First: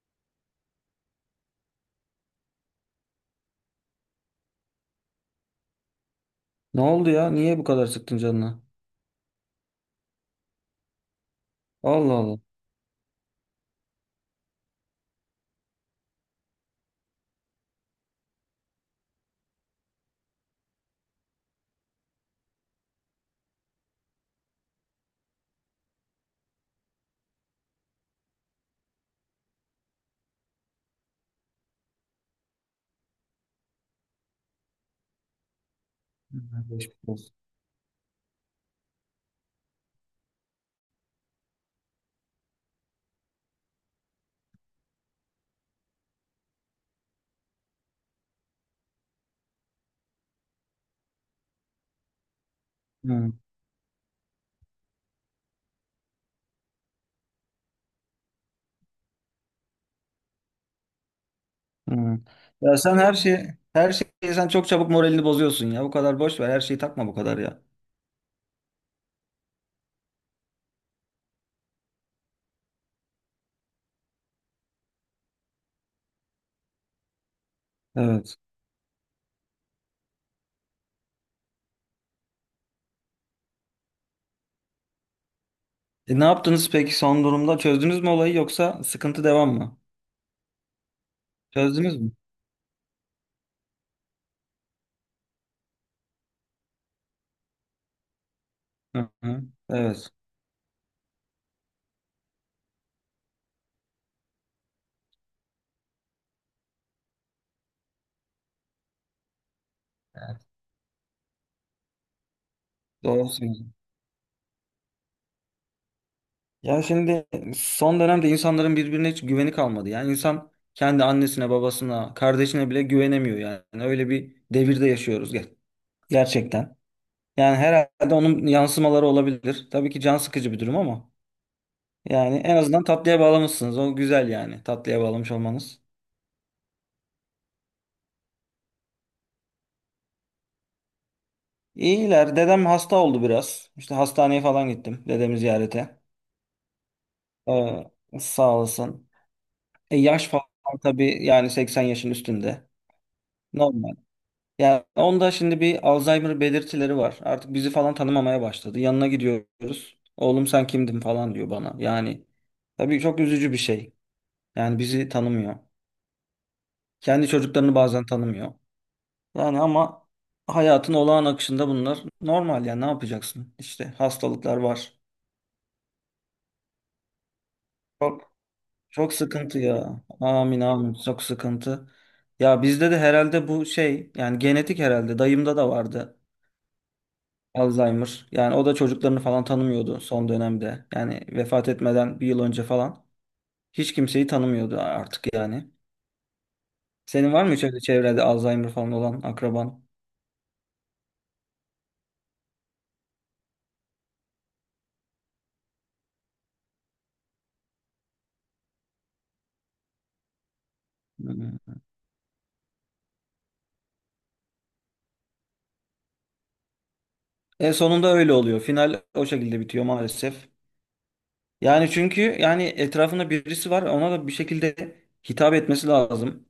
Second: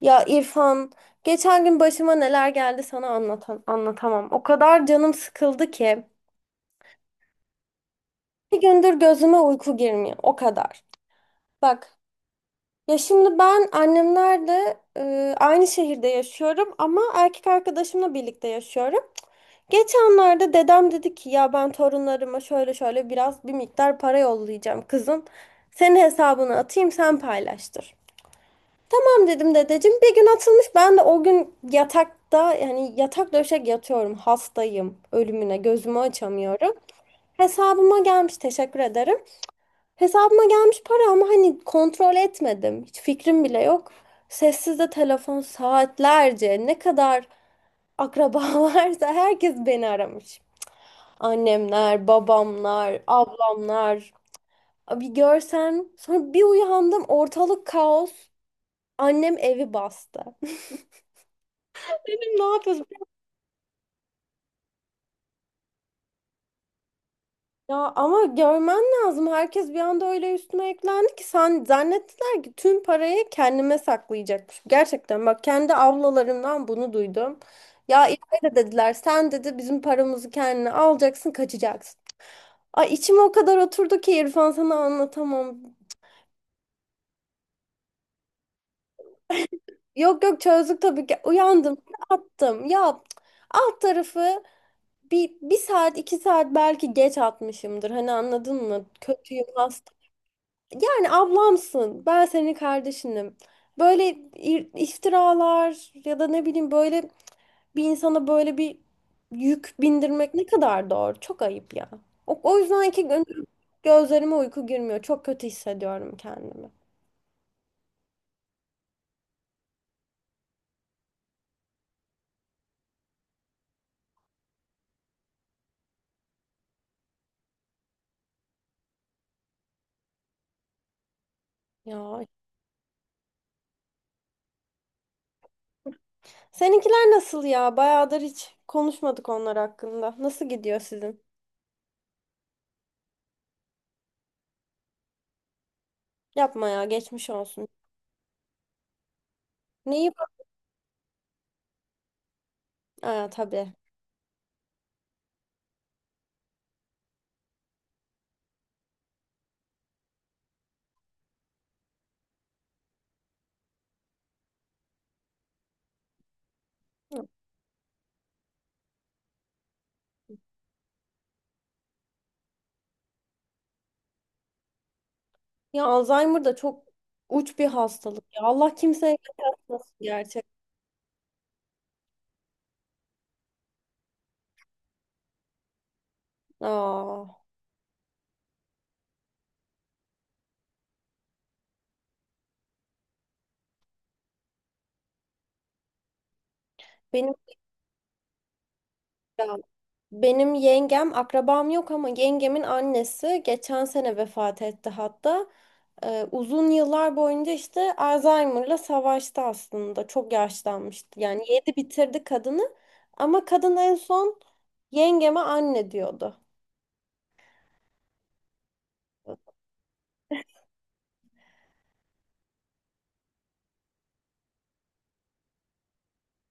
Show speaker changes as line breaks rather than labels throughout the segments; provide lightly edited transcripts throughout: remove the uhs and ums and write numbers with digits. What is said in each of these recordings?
Ya İrfan, geçen gün başıma neler geldi sana anlatamam. O kadar canım sıkıldı ki.
Ne oldu ya? Niye bu kadar sıktın
Bir
canına?
gündür gözüme uyku girmiyor. O kadar. Bak,
Allah Allah.
ya şimdi ben annemlerle aynı şehirde yaşıyorum ama erkek arkadaşımla birlikte yaşıyorum. Geçenlerde dedem dedi ki ya ben torunlarıma şöyle şöyle biraz bir miktar para yollayacağım kızım. Senin hesabını atayım, sen paylaştır. Tamam dedim dedeciğim. Bir gün atılmış. Ben de o gün yatakta, yani yatak döşek yatıyorum. Hastayım. Ölümüne gözümü
Hı,
açamıyorum.
geçmiş olsun.
Hesabıma gelmiş, teşekkür ederim. Hesabıma gelmiş para ama hani kontrol etmedim. Hiç fikrim bile yok. Sessizde telefon saatlerce, ne kadar akraba varsa herkes beni aramış. Annemler, babamlar,
Hı,
ablamlar. Bir görsen, sonra bir uyandım, ortalık kaos. Annem evi bastı.
hı.
Dedim ne
Ya
yapıyorsun?
sen her şeyi sen çok çabuk moralini bozuyorsun ya. Bu kadar boş ver. Her şeyi takma bu kadar ya.
Ya ama görmen lazım. Herkes bir anda öyle üstüme eklendi ki sen, zannettiler ki tüm parayı kendime saklayacakmış. Gerçekten bak, kendi ablalarımdan bunu duydum. Ya
Evet.
İlayda dediler, sen dedi bizim paramızı kendine alacaksın kaçacaksın. Ay, içim o kadar oturdu ki İrfan, sana anlatamam.
Ne yaptınız peki son durumda? Çözdünüz mü olayı yoksa sıkıntı devam mı?
Yok, yok, çözdük tabii ki. Uyandım
Çözdünüz mü?
attım. Ya cık, alt tarafı bir saat 2 saat belki geç atmışımdır. Hani anladın mı?
Hı hı.
Kötüyüm.
Evet.
Yani ablamsın, ben senin kardeşinim. Böyle iftiralar ya da ne bileyim, böyle bir insana böyle bir yük bindirmek ne kadar doğru? Çok ayıp ya. O yüzden ki
Doğru söylüyorsun.
gözlerime uyku girmiyor. Çok kötü hissediyorum kendimi.
Ya şimdi son dönemde insanların birbirine hiç güveni kalmadı. Yani insan kendi annesine, babasına, kardeşine bile güvenemiyor yani. Öyle bir devirde yaşıyoruz gerçekten. Yani herhalde onun yansımaları olabilir. Tabii ki can sıkıcı bir durum ama
Ya
yani en azından tatlıya bağlamışsınız. O güzel yani tatlıya bağlamış olmanız.
seninkiler nasıl ya? Bayağıdır hiç konuşmadık onlar hakkında. Nasıl gidiyor sizin?
İyiler. Dedem hasta oldu biraz. İşte hastaneye falan gittim dedemi ziyarete.
Yapma ya, geçmiş olsun.
Ee, Sağ olasın.
Neyi?
Yaş falan tabii yani 80 yaşın üstünde.
Aa, tabii.
Normal. Yani onda şimdi bir Alzheimer belirtileri var. Artık bizi falan tanımamaya başladı. Yanına gidiyoruz. Oğlum sen kimdin falan diyor bana. Yani tabii çok üzücü bir şey. Yani bizi tanımıyor. Kendi çocuklarını bazen tanımıyor. Yani ama hayatın olağan akışında bunlar normal yani ne yapacaksın? İşte hastalıklar var.
Ya Alzheimer da çok uç bir hastalık
Çok
ya. Allah
çok
kimseye
sıkıntı
göstermesin
ya.
gerçekten.
Amin amin çok sıkıntı. Ya bizde de herhalde bu şey yani genetik herhalde dayımda da vardı
Aa,
Alzheimer. Yani o da çocuklarını falan tanımıyordu son dönemde. Yani vefat etmeden bir yıl önce falan hiç kimseyi tanımıyordu artık yani. Senin
benim
var mı hiç öyle çevrede Alzheimer falan olan
ya,
akraban?
benim yengem akrabam yok ama yengemin annesi geçen sene vefat etti hatta. Uzun yıllar boyunca işte Alzheimer'la savaştı aslında. Çok yaşlanmıştı. Yani
Hmm.
yedi bitirdi kadını ama kadın en son yengeme anne diyordu.
E sonunda öyle oluyor. Final o şekilde bitiyor maalesef. Yani çünkü yani etrafında birisi var ona da bir şekilde hitap etmesi lazım.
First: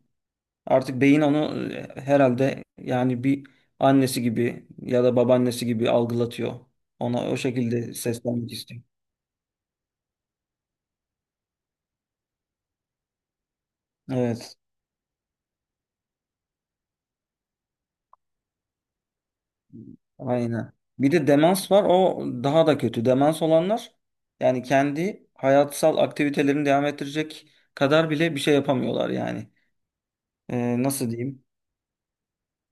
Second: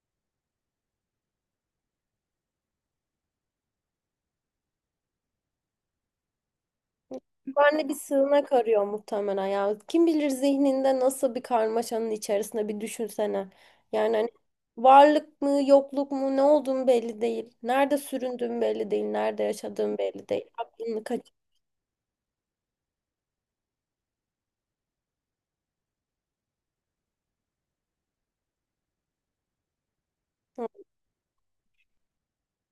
Artık beyin onu herhalde yani bir annesi gibi ya da babaannesi gibi algılatıyor. Ona o
Barney
şekilde
bir
seslenmek
sığınak
istiyor.
arıyor muhtemelen ya. Kim bilir zihninde nasıl bir karmaşanın içerisinde, bir düşünsene. Yani hani
Evet,
varlık mı yokluk mu, ne olduğun belli değil. Nerede süründüğün belli değil. Nerede yaşadığın belli değil.
aynen.
Aklını
Bir de
kaçırma.
demans var. O daha da kötü. Demans olanlar yani kendi hayatsal aktivitelerini devam ettirecek kadar bile bir şey yapamıyorlar yani. Nasıl diyeyim?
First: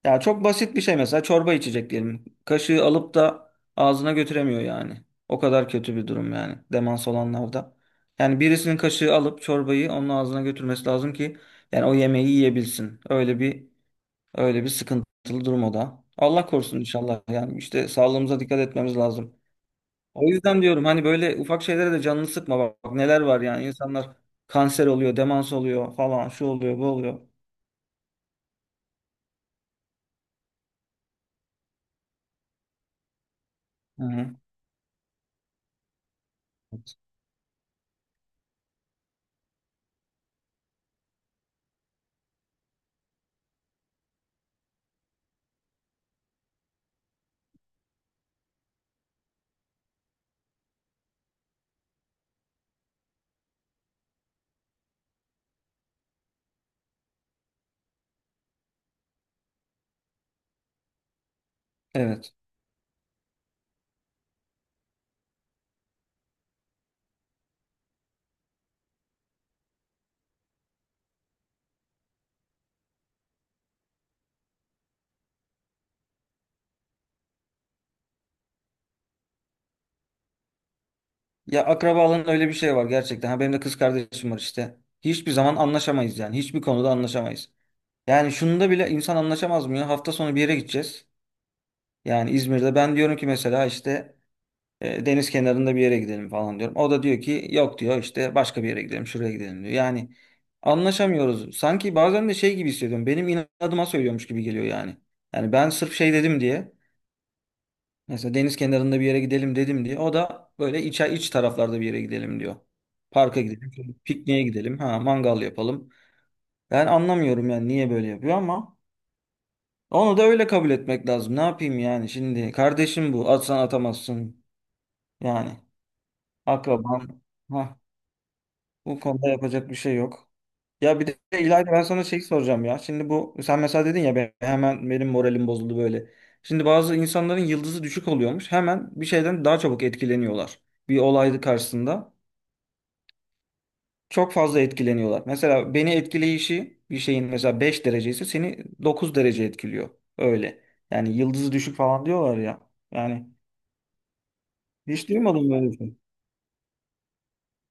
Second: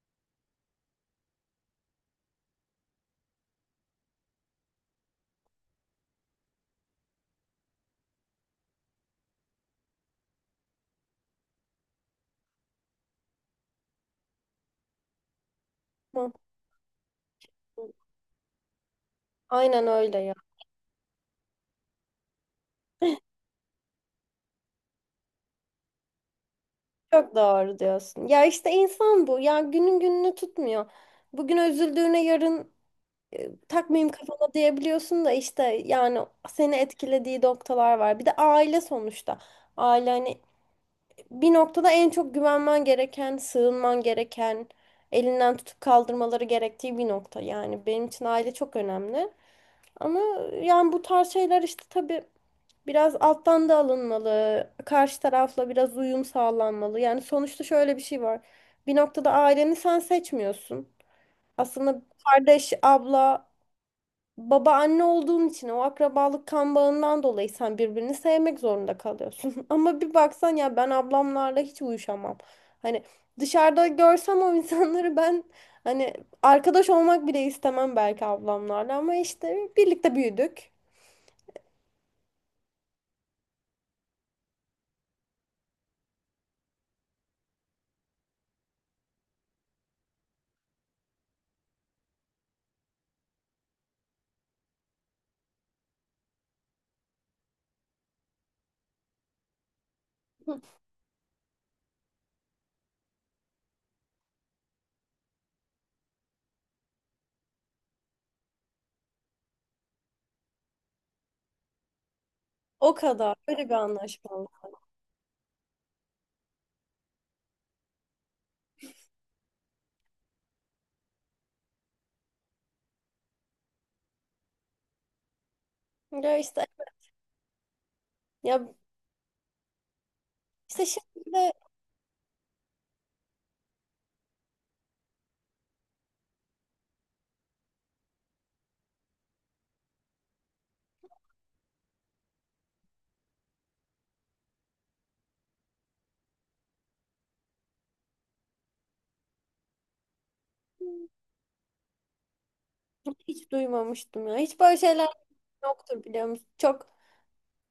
Ya çok basit bir şey mesela çorba içecek diyelim. Kaşığı alıp da ağzına götüremiyor yani. O kadar kötü bir durum yani demans olanlarda. Yani birisinin kaşığı alıp çorbayı onun ağzına götürmesi lazım ki yani o yemeği yiyebilsin. Öyle bir sıkıntılı durum o da. Allah korusun inşallah. Yani işte sağlığımıza dikkat etmemiz lazım.
Aynen öyle
O
ya.
yüzden diyorum hani böyle ufak şeylere de canını sıkma bak, bak neler var yani insanlar kanser oluyor, demans oluyor falan şu oluyor, bu oluyor.
Çok doğru diyorsun. Ya işte insan bu. Ya günün gününü tutmuyor. Bugün üzüldüğüne yarın
Hı
takmayayım
hı.
kafama diyebiliyorsun da işte yani seni etkilediği noktalar var. Bir de aile sonuçta. Aile hani bir noktada en çok güvenmen gereken, sığınman gereken, elinden tutup kaldırmaları gerektiği bir nokta. Yani benim için aile çok önemli. Ama yani bu tarz şeyler işte tabii biraz alttan da alınmalı. Karşı tarafla biraz uyum sağlanmalı. Yani sonuçta şöyle bir şey var. Bir noktada aileni sen seçmiyorsun. Aslında
Evet.
kardeş, abla, baba, anne olduğun için, o akrabalık kan bağından dolayı sen birbirini sevmek zorunda kalıyorsun. Ama bir baksan ya, ben ablamlarla hiç uyuşamam. Hani dışarıda görsem o insanları ben, hani arkadaş olmak bile istemem belki ablamlarla ama işte birlikte büyüdük.
Ya akrabalığın öyle bir şey var gerçekten. Ha, benim de kız kardeşim var işte. Hiçbir zaman anlaşamayız yani. Hiçbir konuda anlaşamayız. Yani şunda bile insan anlaşamaz mı ya? Hafta sonu bir yere gideceğiz. Yani İzmir'de ben diyorum ki mesela işte deniz kenarında bir yere gidelim falan diyorum. O da diyor ki yok diyor işte başka bir yere gidelim şuraya gidelim diyor. Yani anlaşamıyoruz. Sanki bazen de şey gibi hissediyorum. Benim inadıma söylüyormuş gibi geliyor yani. Yani ben sırf şey dedim diye. Mesela deniz kenarında bir yere gidelim dedim diye. O da böyle iç taraflarda bir yere gidelim diyor.
O kadar.
Parka
Öyle bir
gidelim, pikniğe
anlaşmalı.
gidelim, ha mangal yapalım. Ben anlamıyorum yani niye böyle yapıyor ama onu da öyle kabul etmek lazım. Ne yapayım yani şimdi? Kardeşim bu. Atsan atamazsın. Yani
Ya işte.
akraban. Ha,
Ya
bu konuda yapacak bir şey yok.
işte
Ya bir de
şimdi de
İlayda ben sana şey soracağım ya. Şimdi bu sen mesela dedin ya ben, hemen benim moralim bozuldu böyle. Şimdi bazı insanların yıldızı düşük oluyormuş. Hemen bir şeyden daha çabuk etkileniyorlar. Bir olay karşısında çok fazla etkileniyorlar. Mesela beni etkileyişi bir şeyin mesela 5 derece ise seni 9 derece etkiliyor. Öyle. Yani yıldızı düşük falan diyorlar ya. Yani
hiç duymamıştım ya. Hiç böyle şeyler
hiç duymadım böyle bir şey.
yoktur, biliyor musun? Çok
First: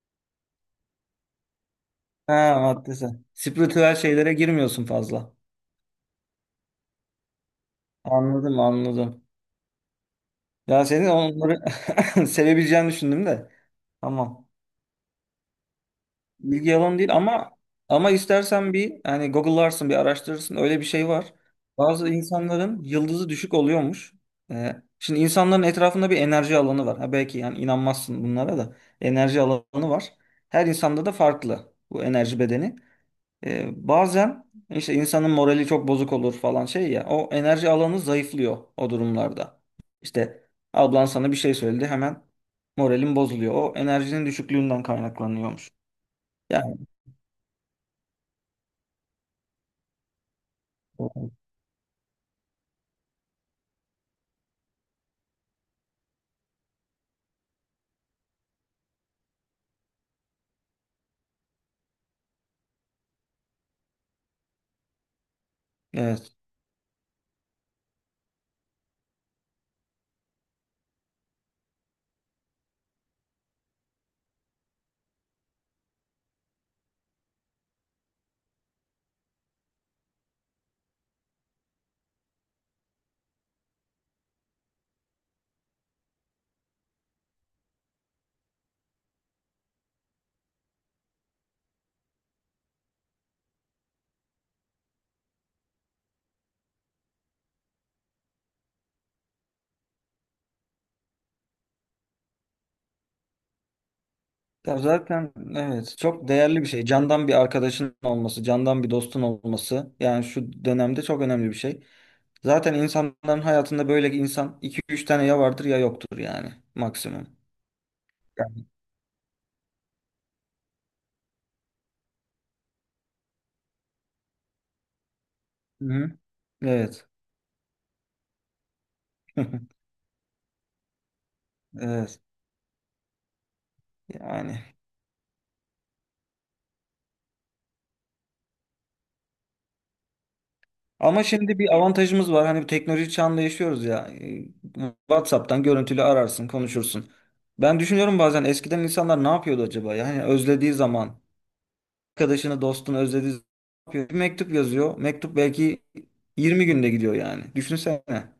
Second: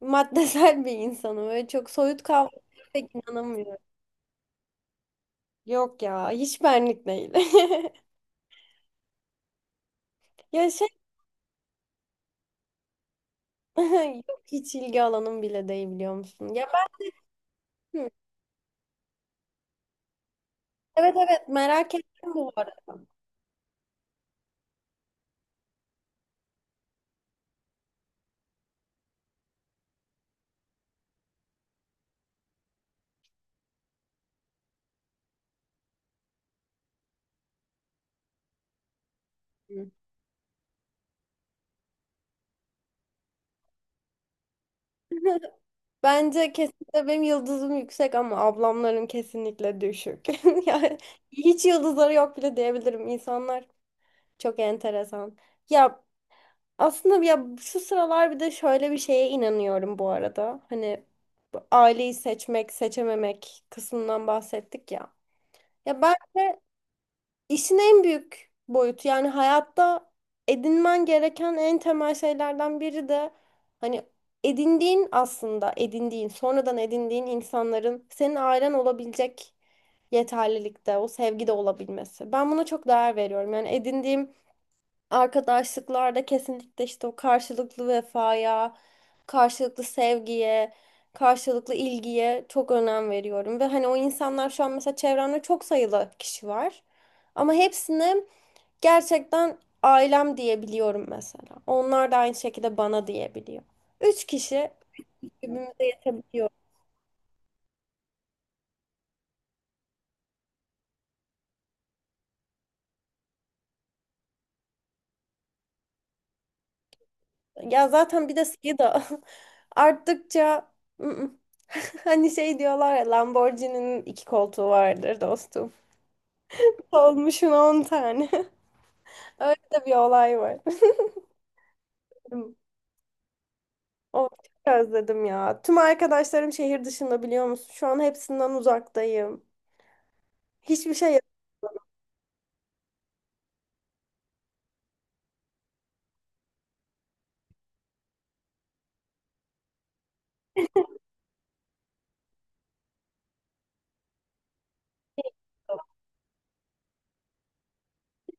maddesel bir insanım. Böyle çok soyut kavramlara
Ha maddesi.
pek inanamıyorum.
Spiritüel şeylere girmiyorsun fazla.
Yok ya, hiç benlik değil.
Anladım anladım.
Ya
Ya
şey.
senin onları sevebileceğini düşündüm de.
Yok,
Tamam.
hiç ilgi alanım bile değil, biliyor musun? Ya
Bilgi yalan
ben.
değil ama
Hı,
ama istersen bir hani Google'larsın bir araştırırsın öyle bir şey
evet,
var.
evet, merak
Bazı
ettim bu arada.
insanların yıldızı düşük oluyormuş. Şimdi insanların etrafında bir enerji alanı var. Ha belki yani inanmazsın bunlara da. Enerji alanı var. Her insanda da farklı bu enerji bedeni. Bazen işte insanın morali çok bozuk olur falan şey ya o enerji alanı zayıflıyor o durumlarda.
Hı.
İşte ablan sana bir şey söyledi hemen moralin bozuluyor. O enerjinin düşüklüğünden kaynaklanıyormuş.
Bence
Yani
kesinlikle benim yıldızım yüksek ama ablamların kesinlikle düşük. Yani hiç yıldızları yok bile diyebilirim. İnsanlar çok enteresan. Ya, aslında ya şu sıralar bir de şöyle bir şeye inanıyorum bu arada. Hani bu aileyi seçmek, seçememek kısmından bahsettik ya. Ya
evet.
bence işin en büyük boyutu, yani hayatta edinmen gereken en temel şeylerden biri de hani edindiğin, aslında edindiğin, sonradan edindiğin insanların senin ailen olabilecek yeterlilikte, o sevgide olabilmesi. Ben buna çok değer veriyorum. Yani edindiğim arkadaşlıklarda kesinlikle işte o karşılıklı vefaya, karşılıklı sevgiye, karşılıklı ilgiye çok önem veriyorum. Ve hani o insanlar, şu an mesela çevremde çok sayılı kişi var. Ama hepsini gerçekten ailem diyebiliyorum mesela. Onlar da aynı şekilde bana diyebiliyor. Üç kişi
Ya zaten
birbirimize
evet çok
yetebiliyor.
değerli bir şey. Candan bir arkadaşın olması, candan bir dostun olması yani şu dönemde çok önemli bir şey. Zaten insanların hayatında böyle insan iki üç tane ya vardır ya yoktur yani maksimum.
Ya zaten bir de
Yani.
sayı da arttıkça, ı-ı. Hani şey diyorlar ya, Lamborghini'nin iki koltuğu vardır dostum.
Hı hı. Evet.
Olmuşun 10 tane. Öyle de bir olay var.
Evet.
O, çok
Yani
özledim ya. Tüm arkadaşlarım şehir dışında, biliyor musun? Şu an hepsinden uzaktayım. Hiçbir şey
ama şimdi bir avantajımız var. Hani bu teknoloji çağında yaşıyoruz ya. WhatsApp'tan görüntülü ararsın, konuşursun. Ben düşünüyorum bazen eskiden insanlar ne yapıyordu acaba? Yani özlediği zaman arkadaşını, dostunu özlediği zaman ne yapıyor? Bir mektup yazıyor. Mektup belki
yapamam.
20 günde gidiyor yani. Düşünsene.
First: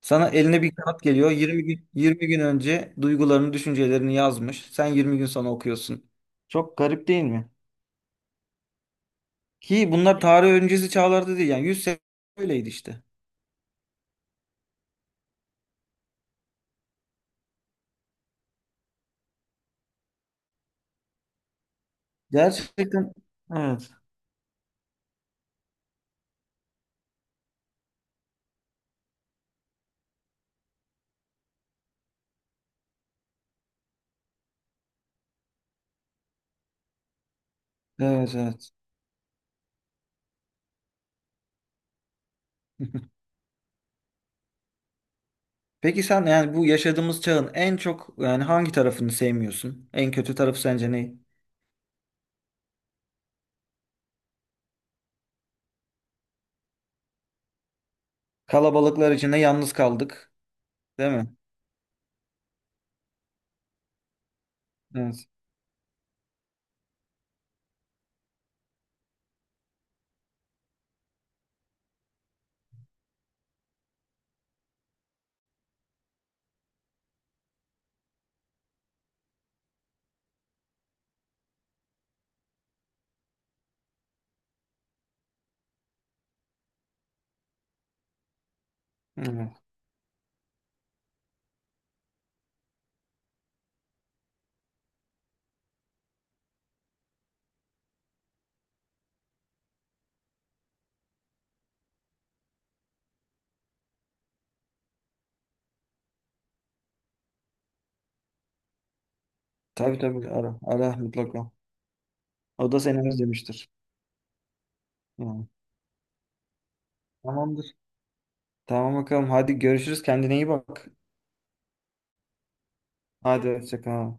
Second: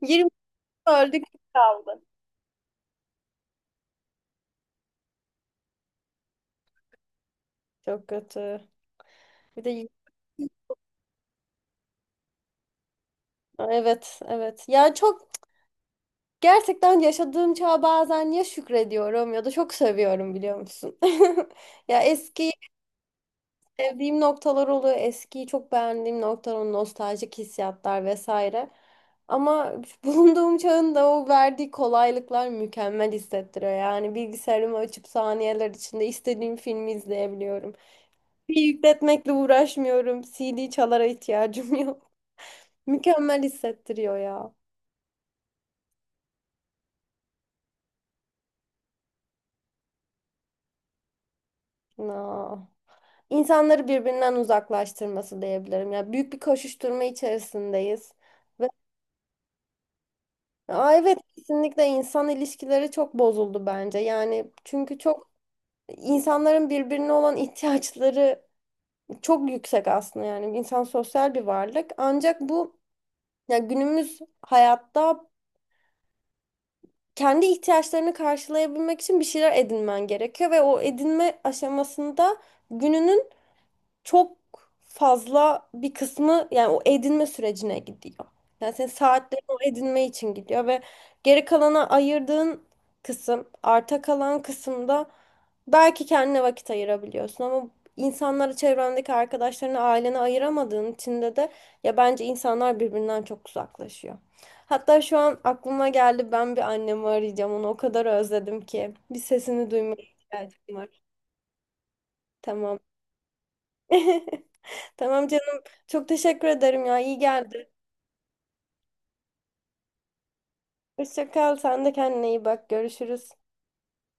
Sana
20,
eline bir kağıt
öldük
geliyor. 20 gün
kaldı.
20 gün önce duygularını, düşüncelerini yazmış. Sen 20 gün sonra okuyorsun. Çok garip değil mi?
Çok kötü. Bir de
Ki bunlar tarih öncesi çağlarda değil yani 100 sene öyleydi işte.
evet, evet. Ya çok, gerçekten yaşadığım çağa bazen ya şükrediyorum ya da çok seviyorum, biliyor musun? Ya eski.
Gerçekten evet.
Sevdiğim noktalar oluyor. Eskiyi çok beğendiğim noktalar, o nostaljik hissiyatlar vesaire. Ama bulunduğum çağın da o verdiği kolaylıklar mükemmel hissettiriyor. Yani bilgisayarımı açıp saniyeler içinde istediğim filmi izleyebiliyorum.
Evet
Bir
evet.
yükletmekle uğraşmıyorum. CD çalara ihtiyacım yok. Mükemmel hissettiriyor ya.
Peki sen yani bu yaşadığımız çağın en çok yani hangi tarafını sevmiyorsun? En kötü tarafı sence ne?
Na. İnsanları birbirinden uzaklaştırması diyebilirim. Ya, büyük bir koşuşturma içerisindeyiz.
Kalabalıklar içinde yalnız kaldık,
Aa,
değil
evet,
mi?
kesinlikle insan ilişkileri çok bozuldu bence. Yani çünkü
Evet.
çok, insanların birbirine olan ihtiyaçları çok yüksek aslında, yani insan sosyal bir varlık. Ancak bu, ya günümüz hayatta kendi ihtiyaçlarını karşılayabilmek için bir şeyler edinmen gerekiyor ve o edinme aşamasında gününün çok fazla bir kısmı, yani o edinme sürecine gidiyor. Yani senin saatlerin
Evet.
o edinme için gidiyor ve geri kalana ayırdığın kısım, arta kalan kısımda belki kendine vakit ayırabiliyorsun ama insanlara, çevrendeki arkadaşlarına, ailene ayıramadığın içinde de ya bence insanlar birbirinden çok uzaklaşıyor. Hatta şu an aklıma geldi, ben bir annemi arayacağım, onu o kadar özledim ki, bir sesini duymaya
Tabii tabii ara
ihtiyacım
ara
var.
mutlaka. O
Tamam.
da seni özlemiştir.
Tamam
Yani.
canım. Çok teşekkür ederim ya. İyi geldi.
Tamamdır. Tamam bakalım. Hadi görüşürüz. Kendine iyi bak.
Hoşça kal. Sen de kendine iyi bak. Görüşürüz.
Hadi hoşça kal.